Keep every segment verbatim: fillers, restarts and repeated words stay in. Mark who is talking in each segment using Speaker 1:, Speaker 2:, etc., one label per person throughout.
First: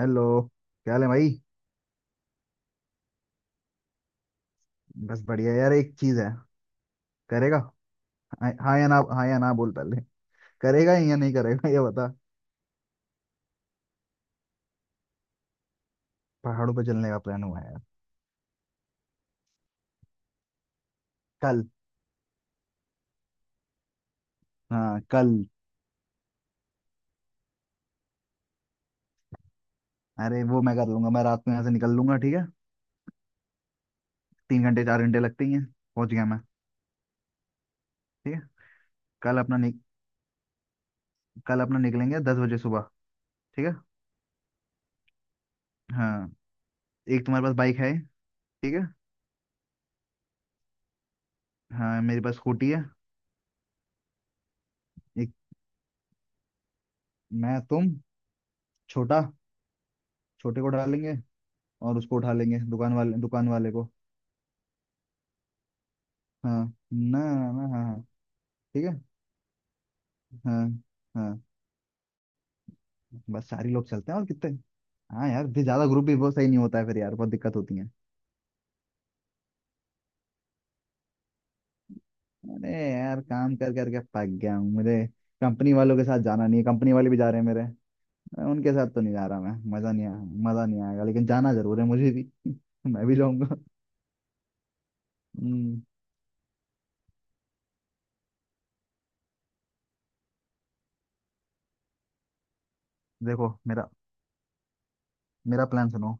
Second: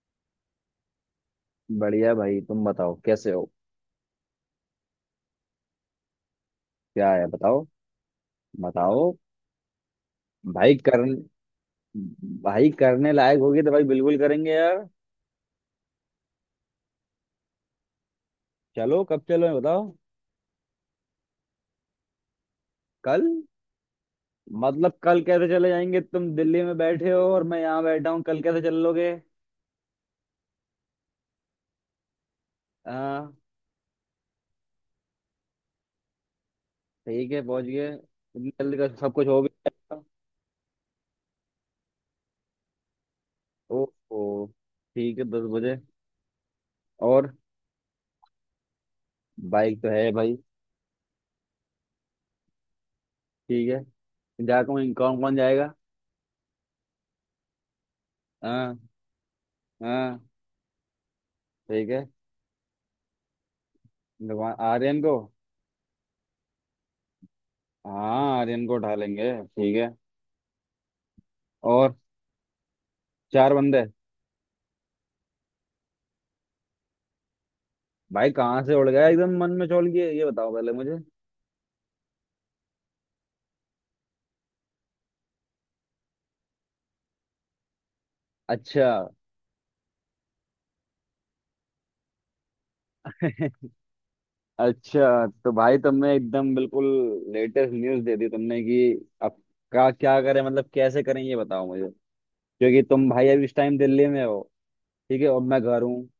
Speaker 1: Hello. क्या हाल है भाई।
Speaker 2: बढ़िया भाई, तुम बताओ कैसे हो।
Speaker 1: बस बढ़िया यार एक चीज है।
Speaker 2: क्या है,
Speaker 1: करेगा।
Speaker 2: बताओ।
Speaker 1: हाँ हाँ या ना।
Speaker 2: बताओ।
Speaker 1: हाँ या ना बोल पहले।
Speaker 2: भाई
Speaker 1: करेगा
Speaker 2: कर।
Speaker 1: या नहीं करेगा ये बता।
Speaker 2: भाई करने लायक होगी तो भाई बिल्कुल करेंगे यार।
Speaker 1: पहाड़ों पर चलने का प्लान हुआ है यार।
Speaker 2: चलो, कब चलो ये बताओ।
Speaker 1: कल।
Speaker 2: कल? मतलब
Speaker 1: हाँ
Speaker 2: कल
Speaker 1: कल।
Speaker 2: कैसे चले जाएंगे, तुम दिल्ली में बैठे हो और मैं यहाँ बैठा हूँ, कल कैसे चल लोगे।
Speaker 1: अरे वो मैं कर लूंगा। मैं रात में यहाँ से निकल लूंगा। ठीक है।
Speaker 2: हाँ।
Speaker 1: तीन घंटे चार घंटे लगते ही हैं। पहुंच गया मैं।
Speaker 2: ठीक है, पहुँच गए,
Speaker 1: ठीक है।
Speaker 2: इतनी जल्दी का सब कुछ
Speaker 1: कल
Speaker 2: हो
Speaker 1: अपना नि,
Speaker 2: गया।
Speaker 1: कल अपना निकलेंगे दस बजे सुबह। ठीक है।
Speaker 2: ओहो। ठीक है, दस बजे।
Speaker 1: हाँ। एक
Speaker 2: और?
Speaker 1: तुम्हारे पास बाइक है। ठीक है।
Speaker 2: बाइक तो है भाई।
Speaker 1: हाँ मेरे पास स्कूटी है।
Speaker 2: ठीक है। जा, कौन कौन
Speaker 1: एक
Speaker 2: कौन जाएगा।
Speaker 1: मैं तुम
Speaker 2: हाँ
Speaker 1: छोटा।
Speaker 2: हाँ
Speaker 1: छोटे को उठा लेंगे।
Speaker 2: ठीक
Speaker 1: और
Speaker 2: है।
Speaker 1: उसको उठा लेंगे दुकान वाले दुकान वाले को।
Speaker 2: दुकान आर्यन को?
Speaker 1: हाँ ना ना हाँ हाँ।
Speaker 2: हाँ आर्यन को
Speaker 1: ठीक है।
Speaker 2: उठा लेंगे ठीक है।
Speaker 1: हाँ। हाँ।
Speaker 2: और?
Speaker 1: बस
Speaker 2: चार
Speaker 1: चार ही
Speaker 2: बंदे।
Speaker 1: लोग चलते हैं और कितने। हाँ यार फिर ज्यादा ग्रुप भी बहुत सही नहीं होता है फिर यार बहुत दिक्कत होती है।
Speaker 2: भाई कहाँ से उड़ गया एकदम मन में चौल किए, ये बताओ पहले मुझे।
Speaker 1: अरे यार काम कर करके पक गया हूँ मुझे। कंपनी वालों के साथ जाना नहीं है। कंपनी वाले भी जा रहे हैं मेरे। उनके
Speaker 2: अच्छा।
Speaker 1: साथ तो नहीं जा रहा मैं। मजा नहीं आया। मजा नहीं आएगा लेकिन जाना जरूर है मुझे भी। मैं भी जाऊंगा।
Speaker 2: अच्छा तो भाई
Speaker 1: हम्म,
Speaker 2: तुमने एकदम बिल्कुल लेटेस्ट न्यूज़ दे दी तुमने कि अब का क्या करें, मतलब कैसे करें ये बताओ मुझे, क्योंकि तुम भाई अभी
Speaker 1: देखो
Speaker 2: इस टाइम
Speaker 1: मेरा।
Speaker 2: दिल्ली में हो। ठीक है, और मैं
Speaker 1: मेरा
Speaker 2: घर
Speaker 1: प्लान
Speaker 2: हूँ।
Speaker 1: सुनो।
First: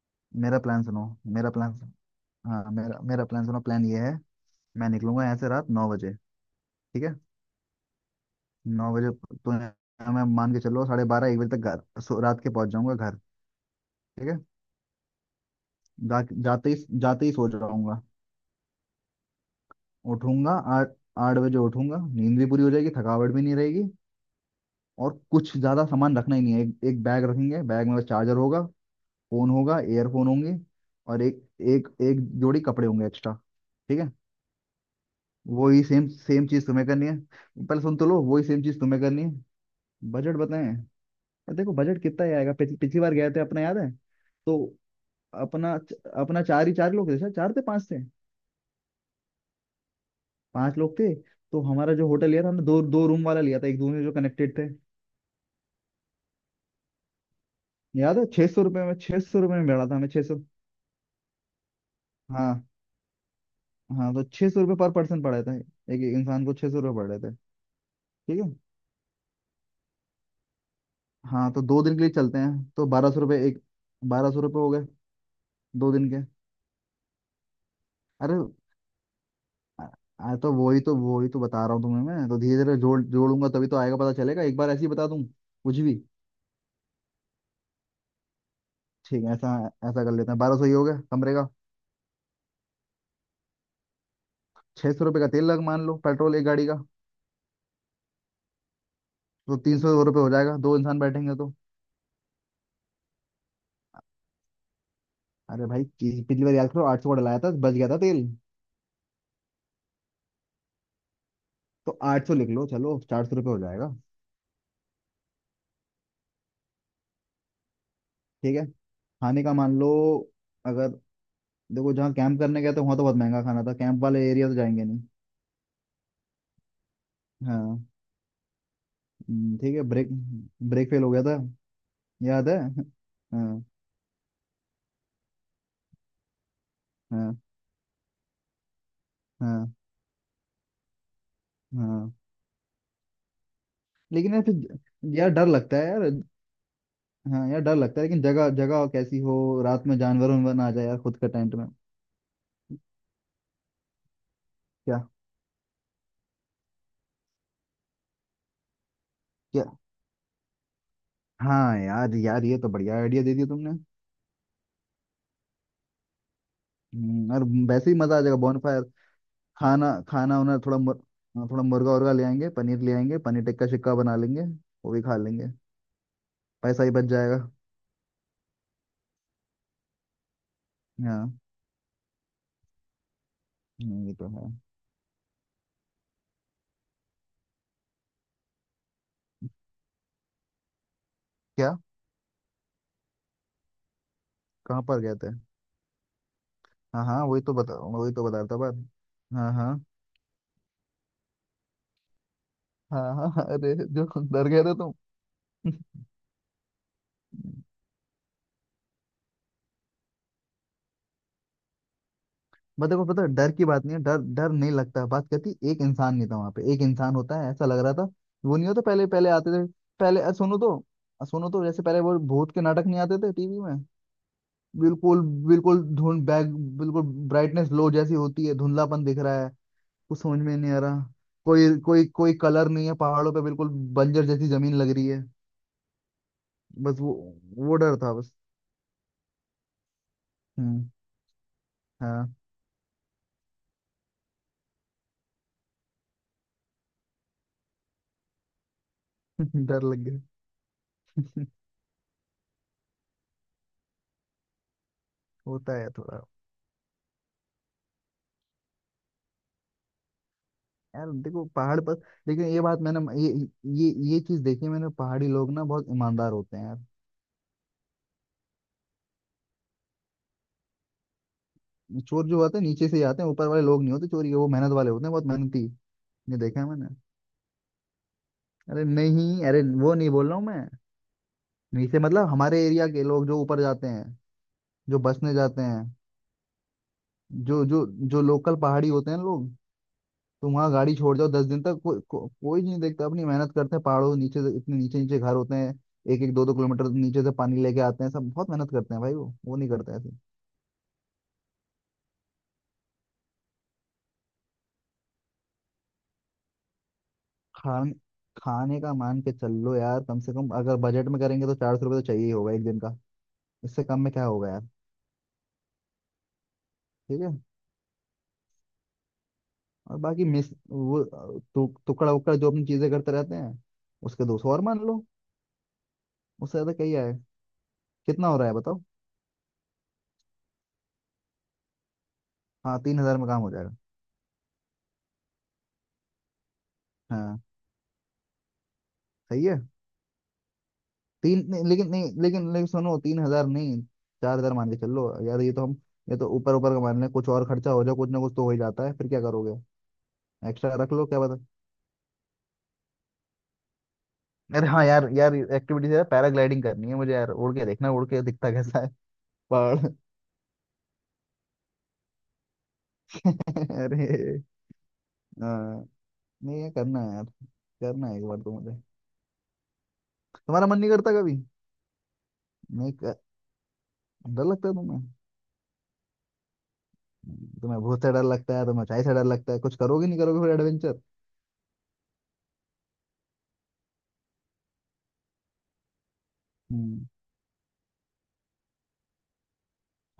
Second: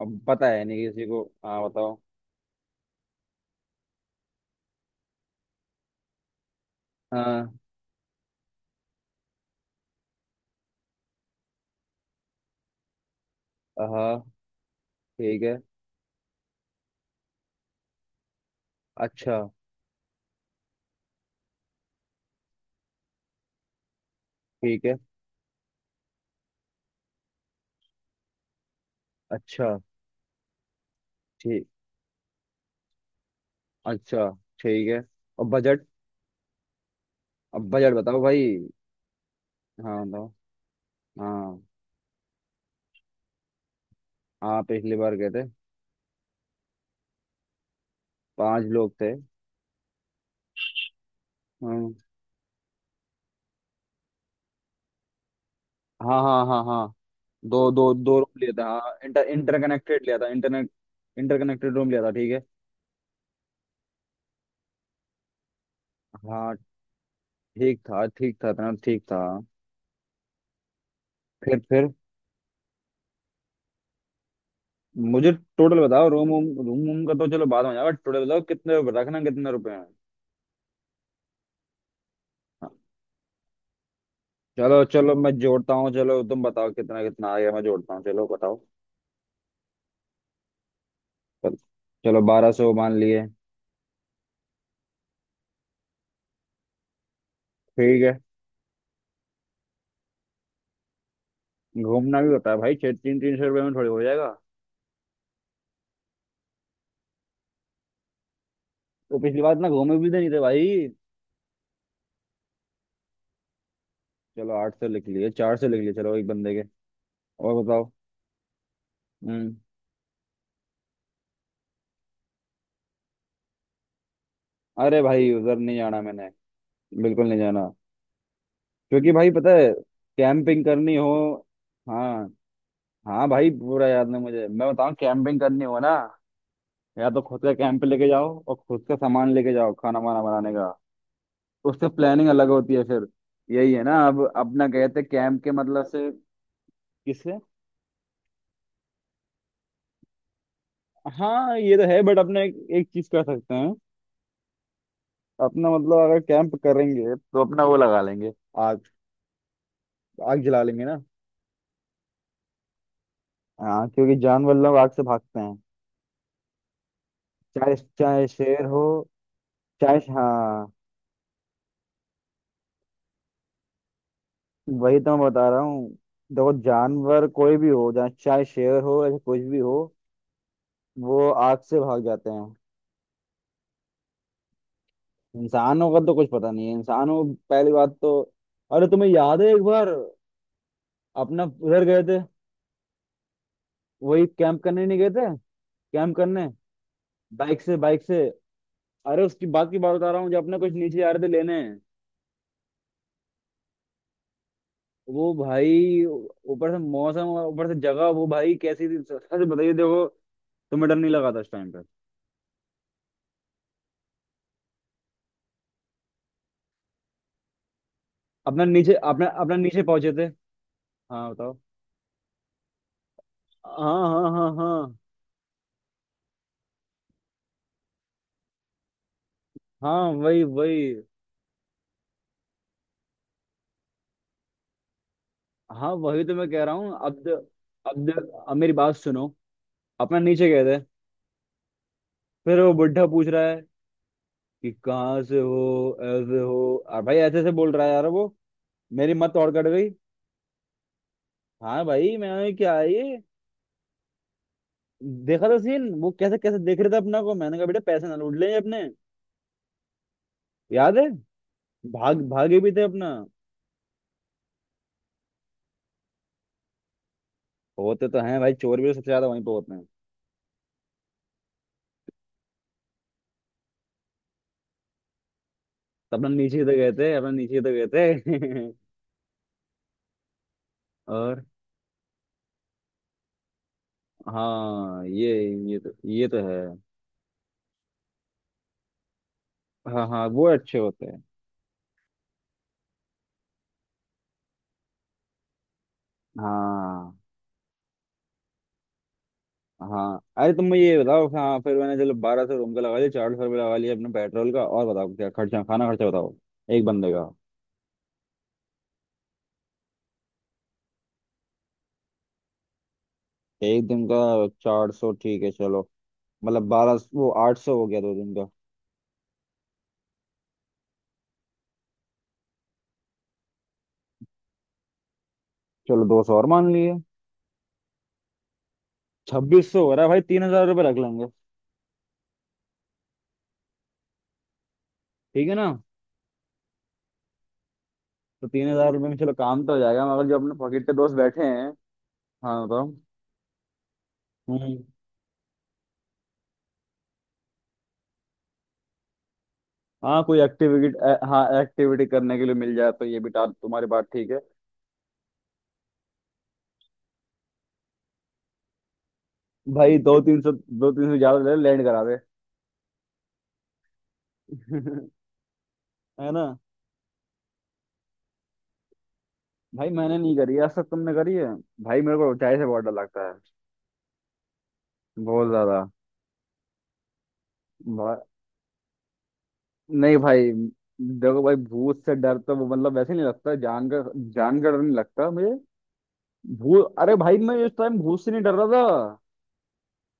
Speaker 2: अब पता
Speaker 1: मेरा
Speaker 2: है
Speaker 1: प्लान
Speaker 2: नहीं
Speaker 1: सुनो।
Speaker 2: किसी को।
Speaker 1: मेरा
Speaker 2: हाँ
Speaker 1: प्लान।
Speaker 2: बताओ।
Speaker 1: हाँ मेरा मेरा प्लान सुनो। प्लान ये है। मैं निकलूंगा यहाँ से रात नौ बजे। ठीक है।
Speaker 2: हाँ
Speaker 1: नौ बजे। तो मैं मान के चलो साढ़े बारह एक बजे तक घर सो- रात के पहुंच जाऊंगा घर।
Speaker 2: हाँ
Speaker 1: ठीक है।
Speaker 2: ठीक है।
Speaker 1: जा, जाते ही। जाते ही सो जाऊंगा।
Speaker 2: अच्छा।
Speaker 1: उठूंगा। आठ। आठ बजे उठूंगा। नींद भी पूरी हो जाएगी। थकावट भी नहीं रहेगी।
Speaker 2: ठीक है।
Speaker 1: और कुछ ज्यादा सामान रखना ही नहीं है। एक, एक बैग रखेंगे। बैग में बस चार्जर होगा। फोन
Speaker 2: अच्छा।
Speaker 1: होगा। एयरफोन होंगे। और एक।
Speaker 2: ठीक।
Speaker 1: एक एक जोड़ी कपड़े होंगे एक्स्ट्रा। ठीक है।
Speaker 2: अच्छा। ठीक है। और
Speaker 1: वही
Speaker 2: बजट?
Speaker 1: सेम सेम चीज तुम्हें करनी है।
Speaker 2: अब
Speaker 1: पहले
Speaker 2: बजट
Speaker 1: सुन तो लो।
Speaker 2: बताओ भाई।
Speaker 1: वही सेम चीज तुम्हें करनी है।
Speaker 2: हाँ बताओ।
Speaker 1: बजट बताएं। और
Speaker 2: हाँ
Speaker 1: देखो बजट कितना ही आएगा। पिछ, पिछली बार गए थे अपना। याद है
Speaker 2: हाँ
Speaker 1: तो।
Speaker 2: पिछली बार गए थे।
Speaker 1: अपना। अपना चार ही चार लोग थे शायद। चार थे पांच थे।
Speaker 2: पांच लोग थे।
Speaker 1: पांच लोग थे। तो
Speaker 2: हाँ
Speaker 1: हमारा जो होटल लिया था हमने दो दो रूम वाला लिया था। एक दूसरे जो कनेक्टेड थे।
Speaker 2: हाँ हाँ हाँ। हाँ दो दो दो
Speaker 1: याद है
Speaker 2: रूम
Speaker 1: छह
Speaker 2: लिया
Speaker 1: सौ
Speaker 2: था,
Speaker 1: रुपये में।
Speaker 2: हाँ
Speaker 1: छह
Speaker 2: इंटर
Speaker 1: सौ रुपये में मिला था
Speaker 2: इंटरकनेक्टेड
Speaker 1: हमें।
Speaker 2: लिया
Speaker 1: छह
Speaker 2: था,
Speaker 1: सौ
Speaker 2: इंटरनेट इंटरकनेक्टेड रूम लिया था ठीक है।
Speaker 1: हाँ। हाँ तो छह सौ रुपये पर पर्सन पड़े थे। एक एक इंसान को
Speaker 2: हाँ।
Speaker 1: छह सौ रुपये पड़ रहे थे।
Speaker 2: ठीक था ठीक
Speaker 1: ठीक है।
Speaker 2: था, इतना ठीक था।
Speaker 1: हाँ
Speaker 2: फिर
Speaker 1: तो दो
Speaker 2: फिर
Speaker 1: दिन के लिए चलते हैं तो बारह सौ रुपये एक। बारह सौ रुपये हो गए।
Speaker 2: मुझे टोटल
Speaker 1: दो
Speaker 2: बताओ।
Speaker 1: दिन के।
Speaker 2: रूम रूम रूम रूम का तो चलो बाद में जाओ, बट टोटल
Speaker 1: अरे।
Speaker 2: बताओ कितने रुपए रखना, कितने रुपए
Speaker 1: आ,
Speaker 2: हैं।
Speaker 1: आ, तो वही तो वही तो बता रहा हूँ तुम्हें। मैं तो धीरे
Speaker 2: हाँ,
Speaker 1: धीरे जोड़ जोड़ूंगा तभी तो आएगा पता चलेगा। एक बार ऐसे
Speaker 2: चलो
Speaker 1: ही बता
Speaker 2: चलो
Speaker 1: दूं।
Speaker 2: मैं जोड़ता
Speaker 1: कुछ
Speaker 2: हूँ,
Speaker 1: भी।
Speaker 2: चलो तुम बताओ कितना कितना आ गया, मैं जोड़ता हूँ, चलो बताओ।
Speaker 1: ठीक है ऐसा। ऐसा कर लेते हैं। बारह सौ ही हो गया कमरे का।
Speaker 2: चल- चलो बारह सौ मान लिए।
Speaker 1: छह सौ रुपये का तेल लग मान लो पेट्रोल एक गाड़ी का।
Speaker 2: ठीक है।
Speaker 1: तो तीन सौ रुपये हो जाएगा दो इंसान बैठेंगे तो।
Speaker 2: घूमना भी होता है भाई, छः तीन तीन सौ रुपये में थोड़ी हो जाएगा।
Speaker 1: अरे भाई पी- पिछली बार याद करो आठ सौ का डलाया था। बच गया था तेल।
Speaker 2: तो पिछली बार इतना घूमे भी तो नहीं थे भाई।
Speaker 1: तो आठ सौ लिख लो चलो। चार सौ रुपये हो जाएगा।
Speaker 2: चलो आठ सौ लिख लिए, चार सौ लिख लिए, चलो एक बंदे के। और बताओ।
Speaker 1: ठीक है। खाने का
Speaker 2: हम्म।
Speaker 1: मान लो। अगर देखो जहाँ कैंप करने गए थे वहाँ तो बहुत महंगा खाना था। कैंप वाले एरिया तो जाएंगे
Speaker 2: अरे
Speaker 1: नहीं।
Speaker 2: भाई उधर नहीं जाना मैंने, बिल्कुल नहीं जाना,
Speaker 1: हाँ।
Speaker 2: क्योंकि भाई पता
Speaker 1: हम्म,
Speaker 2: है।
Speaker 1: ठीक है ब्रेक।
Speaker 2: कैंपिंग
Speaker 1: ब्रेक
Speaker 2: करनी
Speaker 1: फेल
Speaker 2: हो।
Speaker 1: हो गया था
Speaker 2: हाँ।
Speaker 1: याद है।
Speaker 2: हाँ भाई
Speaker 1: हाँ
Speaker 2: पूरा याद नहीं मुझे, मैं बताऊँ कैंपिंग करनी हो ना, या तो
Speaker 1: हाँ
Speaker 2: खुद का कैंप लेके जाओ और खुद का सामान लेके जाओ
Speaker 1: हाँ
Speaker 2: खाना वाना बनाने का। उससे
Speaker 1: हाँ।
Speaker 2: प्लानिंग अलग होती है फिर। यही है ना, अब
Speaker 1: लेकिन यार
Speaker 2: अपना गए थे
Speaker 1: फिर। यार
Speaker 2: कैंप
Speaker 1: डर
Speaker 2: के
Speaker 1: लगता
Speaker 2: मतलब
Speaker 1: है यार।
Speaker 2: से। किससे?
Speaker 1: हाँ यार डर लगता है लेकिन जगह जगह कैसी हो। रात में जानवर उनवर ना आ जाए यार खुद का टेंट
Speaker 2: हाँ
Speaker 1: में।
Speaker 2: ये तो है, बट अपने एक, एक चीज कर सकते हैं।
Speaker 1: क्या।
Speaker 2: अपना मतलब अगर कैंप करेंगे तो अपना वो लगा लेंगे। आग।
Speaker 1: क्या।
Speaker 2: आग जला लेंगे ना।
Speaker 1: हाँ यार। यार ये तो बढ़िया आइडिया दे दिया तुमने।
Speaker 2: हाँ क्योंकि जानवर लोग आग से भागते हैं।
Speaker 1: हम्म, और।
Speaker 2: चाहे
Speaker 1: वैसे ही मजा आ
Speaker 2: चाहे
Speaker 1: जाएगा
Speaker 2: शेर हो।
Speaker 1: बॉनफायर। खाना
Speaker 2: चाहे
Speaker 1: खाना उना
Speaker 2: हाँ।
Speaker 1: थोड़ा मुर, थोड़ा मुर्गा उर्गा ले आएंगे। पनीर ले आएंगे। पनीर टिक्का शिक्का बना लेंगे। वो
Speaker 2: वही
Speaker 1: भी
Speaker 2: तो
Speaker 1: खा
Speaker 2: मैं
Speaker 1: लेंगे।
Speaker 2: बता रहा हूँ। देखो
Speaker 1: पैसा ही बच
Speaker 2: जानवर
Speaker 1: जाएगा।
Speaker 2: कोई भी हो, चाहे चाहे शेर हो या कुछ भी हो, वो
Speaker 1: हाँ।
Speaker 2: आग से भाग जाते हैं।
Speaker 1: हम्म, ये तो है।
Speaker 2: इंसानों का तो कुछ पता नहीं है, इंसानों को, पहली बात तो। अरे तुम्हें याद है एक बार अपना
Speaker 1: क्या।
Speaker 2: उधर गए थे, वही कैंप
Speaker 1: कहाँ
Speaker 2: करने नहीं
Speaker 1: पर
Speaker 2: गए
Speaker 1: गए थे।
Speaker 2: थे। कैंप करने।
Speaker 1: हाँ हाँ वही तो
Speaker 2: बाइक
Speaker 1: बता
Speaker 2: से बाइक
Speaker 1: वही
Speaker 2: से।
Speaker 1: तो बता रहा था बात।
Speaker 2: अरे उसकी
Speaker 1: हाँ
Speaker 2: बात की
Speaker 1: हाँ
Speaker 2: बात बता रहा हूँ जब अपने कुछ नीचे आ रहे थे लेने।
Speaker 1: हाँ हाँ हाँ, अरे जो। डर गए थे तुम।
Speaker 2: वो भाई ऊपर से मौसम और ऊपर से जगह, वो भाई कैसी थी, सच बताइए, देखो तुम्हें डर नहीं लगा था उस टाइम पर?
Speaker 1: बट देखो पता है, डर की बात नहीं है। डर डर नहीं लगता है। बात कहती एक इंसान नहीं था वहां पे। एक इंसान होता है ऐसा लग रहा था। वो
Speaker 2: अपना
Speaker 1: नहीं होता
Speaker 2: नीचे
Speaker 1: पहले
Speaker 2: अपना
Speaker 1: पहले आते
Speaker 2: अपना
Speaker 1: थे।
Speaker 2: नीचे पहुंचे
Speaker 1: पहले
Speaker 2: थे।
Speaker 1: अ, सुनो तो। अ,
Speaker 2: हाँ
Speaker 1: सुनो
Speaker 2: बताओ।
Speaker 1: तो जैसे पहले वो भूत के नाटक नहीं आते थे टीवी में।
Speaker 2: हाँ हाँ हाँ हाँ।
Speaker 1: बिल्कुल। बिल्कुल धुंध बैक। बिल्कुल ब्राइटनेस लो जैसी होती है। धुंधलापन दिख रहा है।
Speaker 2: हाँ
Speaker 1: कुछ समझ
Speaker 2: वही
Speaker 1: में नहीं आ रहा।
Speaker 2: वही।
Speaker 1: कोई कोई कोई कलर नहीं है पहाड़ों पे बिल्कुल। बंजर जैसी जमीन लग रही है।
Speaker 2: हाँ वही तो मैं कह रहा हूँ।
Speaker 1: बस वो।
Speaker 2: अब।
Speaker 1: वो डर
Speaker 2: अब
Speaker 1: था बस।
Speaker 2: अब मेरी बात सुनो। अपना नीचे गए थे,
Speaker 1: हम्म। हाँ।
Speaker 2: फिर वो बुढ़ा पूछ रहा है कि कहाँ से हो, ऐसे हो, और भाई ऐसे ऐसे बोल रहा है यार वो, मेरी मत और कट
Speaker 1: डर
Speaker 2: गई।
Speaker 1: लग गया।
Speaker 2: हाँ भाई, मैंने क्या है ये देखा था
Speaker 1: होता
Speaker 2: सीन,
Speaker 1: है
Speaker 2: वो
Speaker 1: थोड़ा।
Speaker 2: कैसे कैसे देख रहे थे अपना को, मैंने कहा बेटा पैसे ना लूट लें ये अपने। याद है,
Speaker 1: यार देखो पहाड़ पर।
Speaker 2: भाग
Speaker 1: लेकिन
Speaker 2: भागे
Speaker 1: ये
Speaker 2: भी
Speaker 1: बात
Speaker 2: थे
Speaker 1: मैंने
Speaker 2: अपना।
Speaker 1: ये ये ये चीज देखी है मैंने। पहाड़ी लोग ना बहुत ईमानदार होते हैं यार।
Speaker 2: होते तो हैं भाई, चोर भी तो सबसे ज्यादा वहीं पे होते हैं।
Speaker 1: चोर जो होते हैं नीचे से ही आते हैं। ऊपर वाले लोग नहीं होते चोरी के। वो मेहनत वाले होते हैं बहुत मेहनती।
Speaker 2: तो अपना
Speaker 1: ये
Speaker 2: नीचे
Speaker 1: देखा
Speaker 2: ही
Speaker 1: है
Speaker 2: तो गए
Speaker 1: मैंने।
Speaker 2: थे, अपना नीचे ही तो गए थे।
Speaker 1: अरे नहीं। अरे वो नहीं बोल रहा हूँ मैं।
Speaker 2: और?
Speaker 1: नीचे मतलब हमारे एरिया के लोग जो ऊपर जाते हैं। जो
Speaker 2: हाँ ये।
Speaker 1: बसने जाते
Speaker 2: ये
Speaker 1: हैं।
Speaker 2: तो, ये तो है।
Speaker 1: जो जो जो लोकल पहाड़ी होते हैं लोग।
Speaker 2: हाँ हाँ वो
Speaker 1: तुम वहाँ
Speaker 2: अच्छे
Speaker 1: गाड़ी
Speaker 2: होते
Speaker 1: छोड़
Speaker 2: हैं।
Speaker 1: जाओ दस दिन तक को, को, कोई नहीं देखता। अपनी मेहनत करते हैं पहाड़ों। नीचे से- इतने नीचे नीचे घर होते हैं। एक एक दो दो किलोमीटर
Speaker 2: हाँ
Speaker 1: नीचे से पानी लेके आते हैं। सब बहुत मेहनत करते हैं भाई। वो वो नहीं करता ऐसे।
Speaker 2: हाँ। अरे तुम मुझे ये बताओ। हाँ फिर मैंने चलो बारह सौ रूम का लगा लिया, चार सौ रुपये लगा लिया अपने पेट्रोल का, और बताओ क्या खर्चा, खाना खर्चा बताओ एक बंदे का।
Speaker 1: खान खाने का मान के चल लो यार। कम से कम अगर बजट में करेंगे तो चार सौ रुपये तो चाहिए ही होगा एक दिन का। इससे
Speaker 2: एक
Speaker 1: कम
Speaker 2: दिन
Speaker 1: में
Speaker 2: का
Speaker 1: क्या होगा यार।
Speaker 2: चार सौ ठीक है चलो। मतलब बारह,
Speaker 1: ठीक
Speaker 2: वो
Speaker 1: है।
Speaker 2: आठ सौ हो गया दो दिन का।
Speaker 1: और बाकी मिस वो। टु, टुकड़ा उकड़ा जो अपनी चीजें करते रहते हैं उसके दो सौ और मान लो।
Speaker 2: चलो दो सौ और
Speaker 1: उससे
Speaker 2: मान
Speaker 1: ज्यादा क्या
Speaker 2: लिए।
Speaker 1: ही आए। कितना हो रहा है बताओ।
Speaker 2: छब्बीस सौ हो रहा है भाई, तीन हजार रुपये रख लेंगे,
Speaker 1: हाँ तीन हजार में काम हो जाएगा।
Speaker 2: ठीक है ना।
Speaker 1: हाँ
Speaker 2: तो तीन हजार रुपये में चलो
Speaker 1: सही है।
Speaker 2: काम तो हो जाएगा, मगर जो अपने पॉकेट के दोस्त बैठे
Speaker 1: तीन नहीं,
Speaker 2: हैं।
Speaker 1: लेकिन नहीं लेकिन
Speaker 2: हाँ
Speaker 1: लेकिन
Speaker 2: बताओ।
Speaker 1: सुनो तीन हजार नहीं। चार हजार मान के
Speaker 2: हम्म।
Speaker 1: चल लो यार। ये तो हम। ये तो ऊपर ऊपर का मान लें कुछ और खर्चा हो जाए। कुछ ना कुछ तो हो ही जाता है। फिर क्या करोगे।
Speaker 2: हाँ, कोई
Speaker 1: एक्स्ट्रा रख लो क्या
Speaker 2: एक्टिविटी।
Speaker 1: पता।
Speaker 2: हाँ एक्टिविटी करने के लिए मिल जाए, तो ये भी, टा- तुम्हारी बात ठीक है।
Speaker 1: अरे हाँ यार। यार एक्टिविटीज यार पैराग्लाइडिंग करनी है मुझे यार। उड़ के देखना उड़ के दिखता कैसा है पहाड़।
Speaker 2: भाई दो तीन सौ, दो तीन सौ ज्यादा ले लैंड करा दे।
Speaker 1: अरे। हाँ।
Speaker 2: है ना?
Speaker 1: नहीं ये करना है यार। करना है एक बार तो मुझे।
Speaker 2: भाई मैंने नहीं करी
Speaker 1: तुम्हारा
Speaker 2: आज
Speaker 1: मन
Speaker 2: तक,
Speaker 1: नहीं करता
Speaker 2: तुमने करी
Speaker 1: कभी।
Speaker 2: है? भाई मेरे को ऊंचाई से बहुत डर
Speaker 1: नहीं कर...
Speaker 2: लगता है।
Speaker 1: डर लगता है तुम्हें।
Speaker 2: बहुत ज्यादा।
Speaker 1: तुम्हें भूत से
Speaker 2: भा-
Speaker 1: डर लगता है। तुम्हें ऊंचाई से डर लगता है। कुछ करोगे
Speaker 2: नहीं
Speaker 1: नहीं करोगे
Speaker 2: भाई,
Speaker 1: फिर एडवेंचर।
Speaker 2: देखो भाई भूत से डर तो वो मतलब वैसे नहीं लगता, जान का, जान का डर नहीं लगता मुझे। भूत,
Speaker 1: हम्म।
Speaker 2: अरे भाई मैं इस टाइम भूत से नहीं डर रहा था।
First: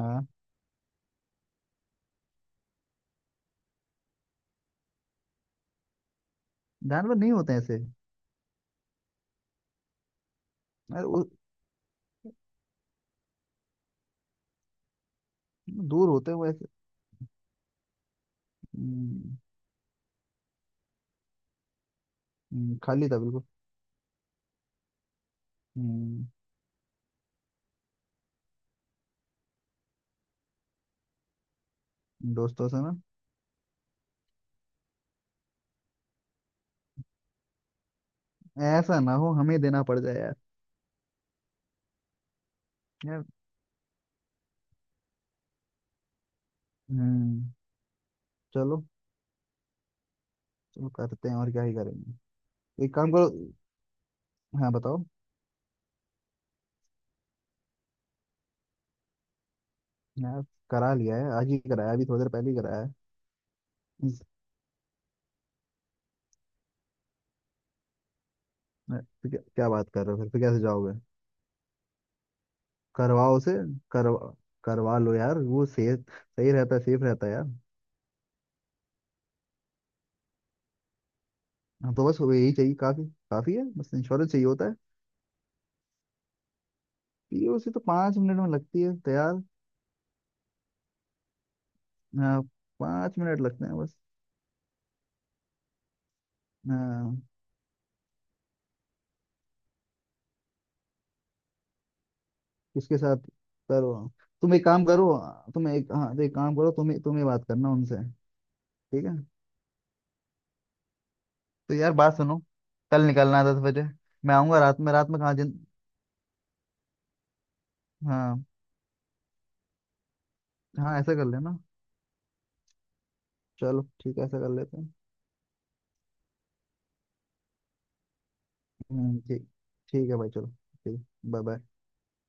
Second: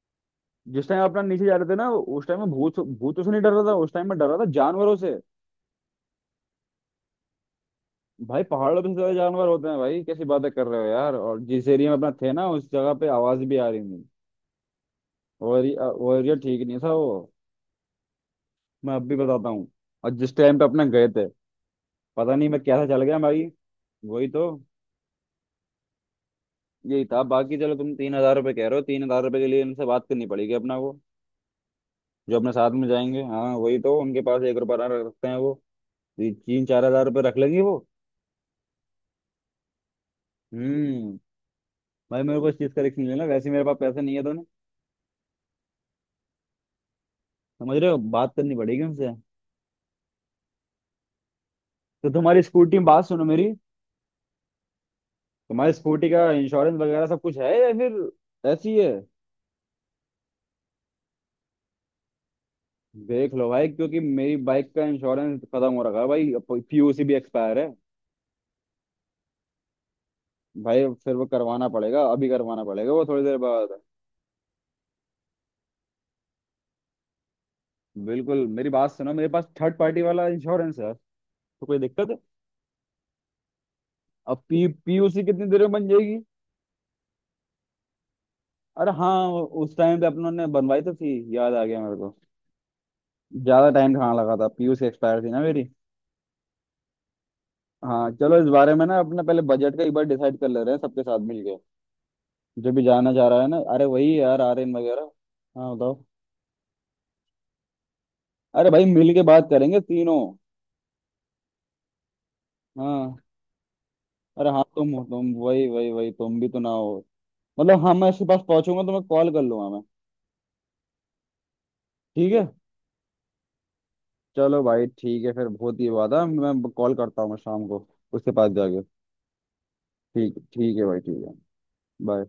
Speaker 1: हाँ।
Speaker 2: जिस टाइम अपना नीचे जा रहे थे ना, उस टाइम में भूत, भूतों से नहीं डर रहा था, उस टाइम में डर रहा था जानवरों से।
Speaker 1: जानवर नहीं होते ऐसे।
Speaker 2: भाई पहाड़ों पे सबसे ज्यादा जानवर होते हैं भाई, कैसी बातें कर रहे हो
Speaker 1: अरे
Speaker 2: यार।
Speaker 1: वो
Speaker 2: और जिस एरिया में अपना थे ना, उस जगह पे आवाज भी आ रही थी। वो एरिया,
Speaker 1: दूर
Speaker 2: वो
Speaker 1: होते
Speaker 2: एरिया
Speaker 1: हैं
Speaker 2: ठीक
Speaker 1: वैसे।
Speaker 2: नहीं था वो। मैं अब भी
Speaker 1: हम्म,
Speaker 2: बताता हूँ। और जिस टाइम पे अपने गए थे, पता नहीं मैं
Speaker 1: हम्म,
Speaker 2: कैसा चल
Speaker 1: खाली था
Speaker 2: गया
Speaker 1: बिल्कुल।
Speaker 2: भाई। वही तो।
Speaker 1: हम्म,
Speaker 2: यही था। बाकी चलो तुम तीन हजार रुपये कह रहे हो, तीन हजार रुपये के लिए इनसे बात करनी पड़ेगी अपना को, जो अपने
Speaker 1: दोस्तों
Speaker 2: साथ
Speaker 1: से
Speaker 2: में
Speaker 1: ना।
Speaker 2: जाएंगे। हाँ वही तो, उनके पास एक रुपया रखते हैं वो। तीन चार हजार रुपये रख लेंगे वो।
Speaker 1: ऐसा ना हो हमें देना पड़ जाए यार।
Speaker 2: हम्म। भाई मेरे को इस चीज का रिस्क नहीं
Speaker 1: यार।
Speaker 2: लेना, वैसे ही मेरे पास पैसे नहीं है तो ना,
Speaker 1: हम्म।
Speaker 2: समझ रहे हो, बात करनी पड़ेगी
Speaker 1: चलो।
Speaker 2: उनसे।
Speaker 1: चलो करते हैं और क्या ही
Speaker 2: तो
Speaker 1: करेंगे।
Speaker 2: तुम्हारी स्कूटी,
Speaker 1: एक
Speaker 2: बात
Speaker 1: काम
Speaker 2: सुनो
Speaker 1: करो।
Speaker 2: मेरी,
Speaker 1: हाँ बताओ।
Speaker 2: तुम्हारी स्कूटी का इंश्योरेंस वगैरह सब कुछ है या फिर ऐसी है?
Speaker 1: यार करा लिया है आज ही। कराया अभी थोड़ी देर पहले ही कराया है।
Speaker 2: देख लो भाई, क्योंकि
Speaker 1: हम्म,
Speaker 2: मेरी बाइक का इंश्योरेंस खत्म हो रखा है भाई, पी यू सी भी एक्सपायर है।
Speaker 1: तो क्या, क्या बात कर रहे हो फिर। फिर कैसे
Speaker 2: भाई
Speaker 1: जाओगे।
Speaker 2: फिर वो करवाना पड़ेगा, अभी करवाना पड़ेगा वो थोड़ी देर
Speaker 1: करवाओ उसे।
Speaker 2: बाद।
Speaker 1: करवा। करवा लो यार। वो सेफ सही रहता है। सेफ रहता है यार।
Speaker 2: बिल्कुल। मेरी बात सुनो, मेरे पास थर्ड पार्टी वाला इंश्योरेंस है, तो कोई
Speaker 1: हाँ, तो
Speaker 2: दिक्कत है?
Speaker 1: बस वो यही चाहिए। काफी। काफी है। बस इंश्योरेंस
Speaker 2: अब
Speaker 1: चाहिए होता
Speaker 2: पी
Speaker 1: है।
Speaker 2: पीयूसी कितनी देर में बन जाएगी?
Speaker 1: ये उसे तो पाँच मिनट में लगती
Speaker 2: अरे
Speaker 1: है
Speaker 2: हाँ,
Speaker 1: तैयार।
Speaker 2: उस टाइम पे अपनों ने बनवाई तो थी, याद आ गया मेरे को।
Speaker 1: हाँ, पाँच मिनट लगते
Speaker 2: ज्यादा
Speaker 1: हैं
Speaker 2: टाइम
Speaker 1: बस।
Speaker 2: कहाँ लगा था, पी यू सी एक्सपायर थी ना मेरी।
Speaker 1: हाँ,
Speaker 2: हाँ चलो इस बारे में ना अपना पहले बजट का एक बार डिसाइड कर ले रहे हैं सबके साथ मिलके, जो भी
Speaker 1: किसके
Speaker 2: जाना
Speaker 1: साथ।
Speaker 2: चाह रहा है ना, अरे
Speaker 1: करो
Speaker 2: वही यार
Speaker 1: तुम एक
Speaker 2: आर्यन
Speaker 1: काम करो।
Speaker 2: वगैरह।
Speaker 1: तुम
Speaker 2: हाँ
Speaker 1: एक
Speaker 2: बताओ।
Speaker 1: हाँ तो एक काम करो तुम तुम ही बात करना उनसे।
Speaker 2: अरे भाई
Speaker 1: ठीक
Speaker 2: मिल
Speaker 1: है।
Speaker 2: के बात करेंगे तीनों।
Speaker 1: तो यार बात सुनो। कल
Speaker 2: हाँ।
Speaker 1: निकलना है दस बजे। मैं
Speaker 2: अरे
Speaker 1: आऊंगा
Speaker 2: हाँ
Speaker 1: रात
Speaker 2: तुम
Speaker 1: में।
Speaker 2: हो,
Speaker 1: रात में
Speaker 2: तुम
Speaker 1: कहाँ जिन।
Speaker 2: वही वही वही, तुम भी तो ना हो। मतलब हाँ, मैं इसके पास
Speaker 1: हाँ।
Speaker 2: पहुंचूंगा तो मैं कॉल कर लूंगा मैं।
Speaker 1: हाँ ऐसा कर लेना।
Speaker 2: ठीक है।
Speaker 1: चलो ठीक है। ऐसा कर
Speaker 2: चलो
Speaker 1: लेते
Speaker 2: भाई
Speaker 1: हैं।
Speaker 2: ठीक है फिर, बहुत ही बात है, मैं कॉल करता हूँ मैं शाम को उसके पास जाके।
Speaker 1: हम्म, ठीक। ठीक है भाई
Speaker 2: ठीक,
Speaker 1: चलो।
Speaker 2: ठीक है भाई,
Speaker 1: ठीक।
Speaker 2: ठीक है।
Speaker 1: Bye bye.
Speaker 2: बाय।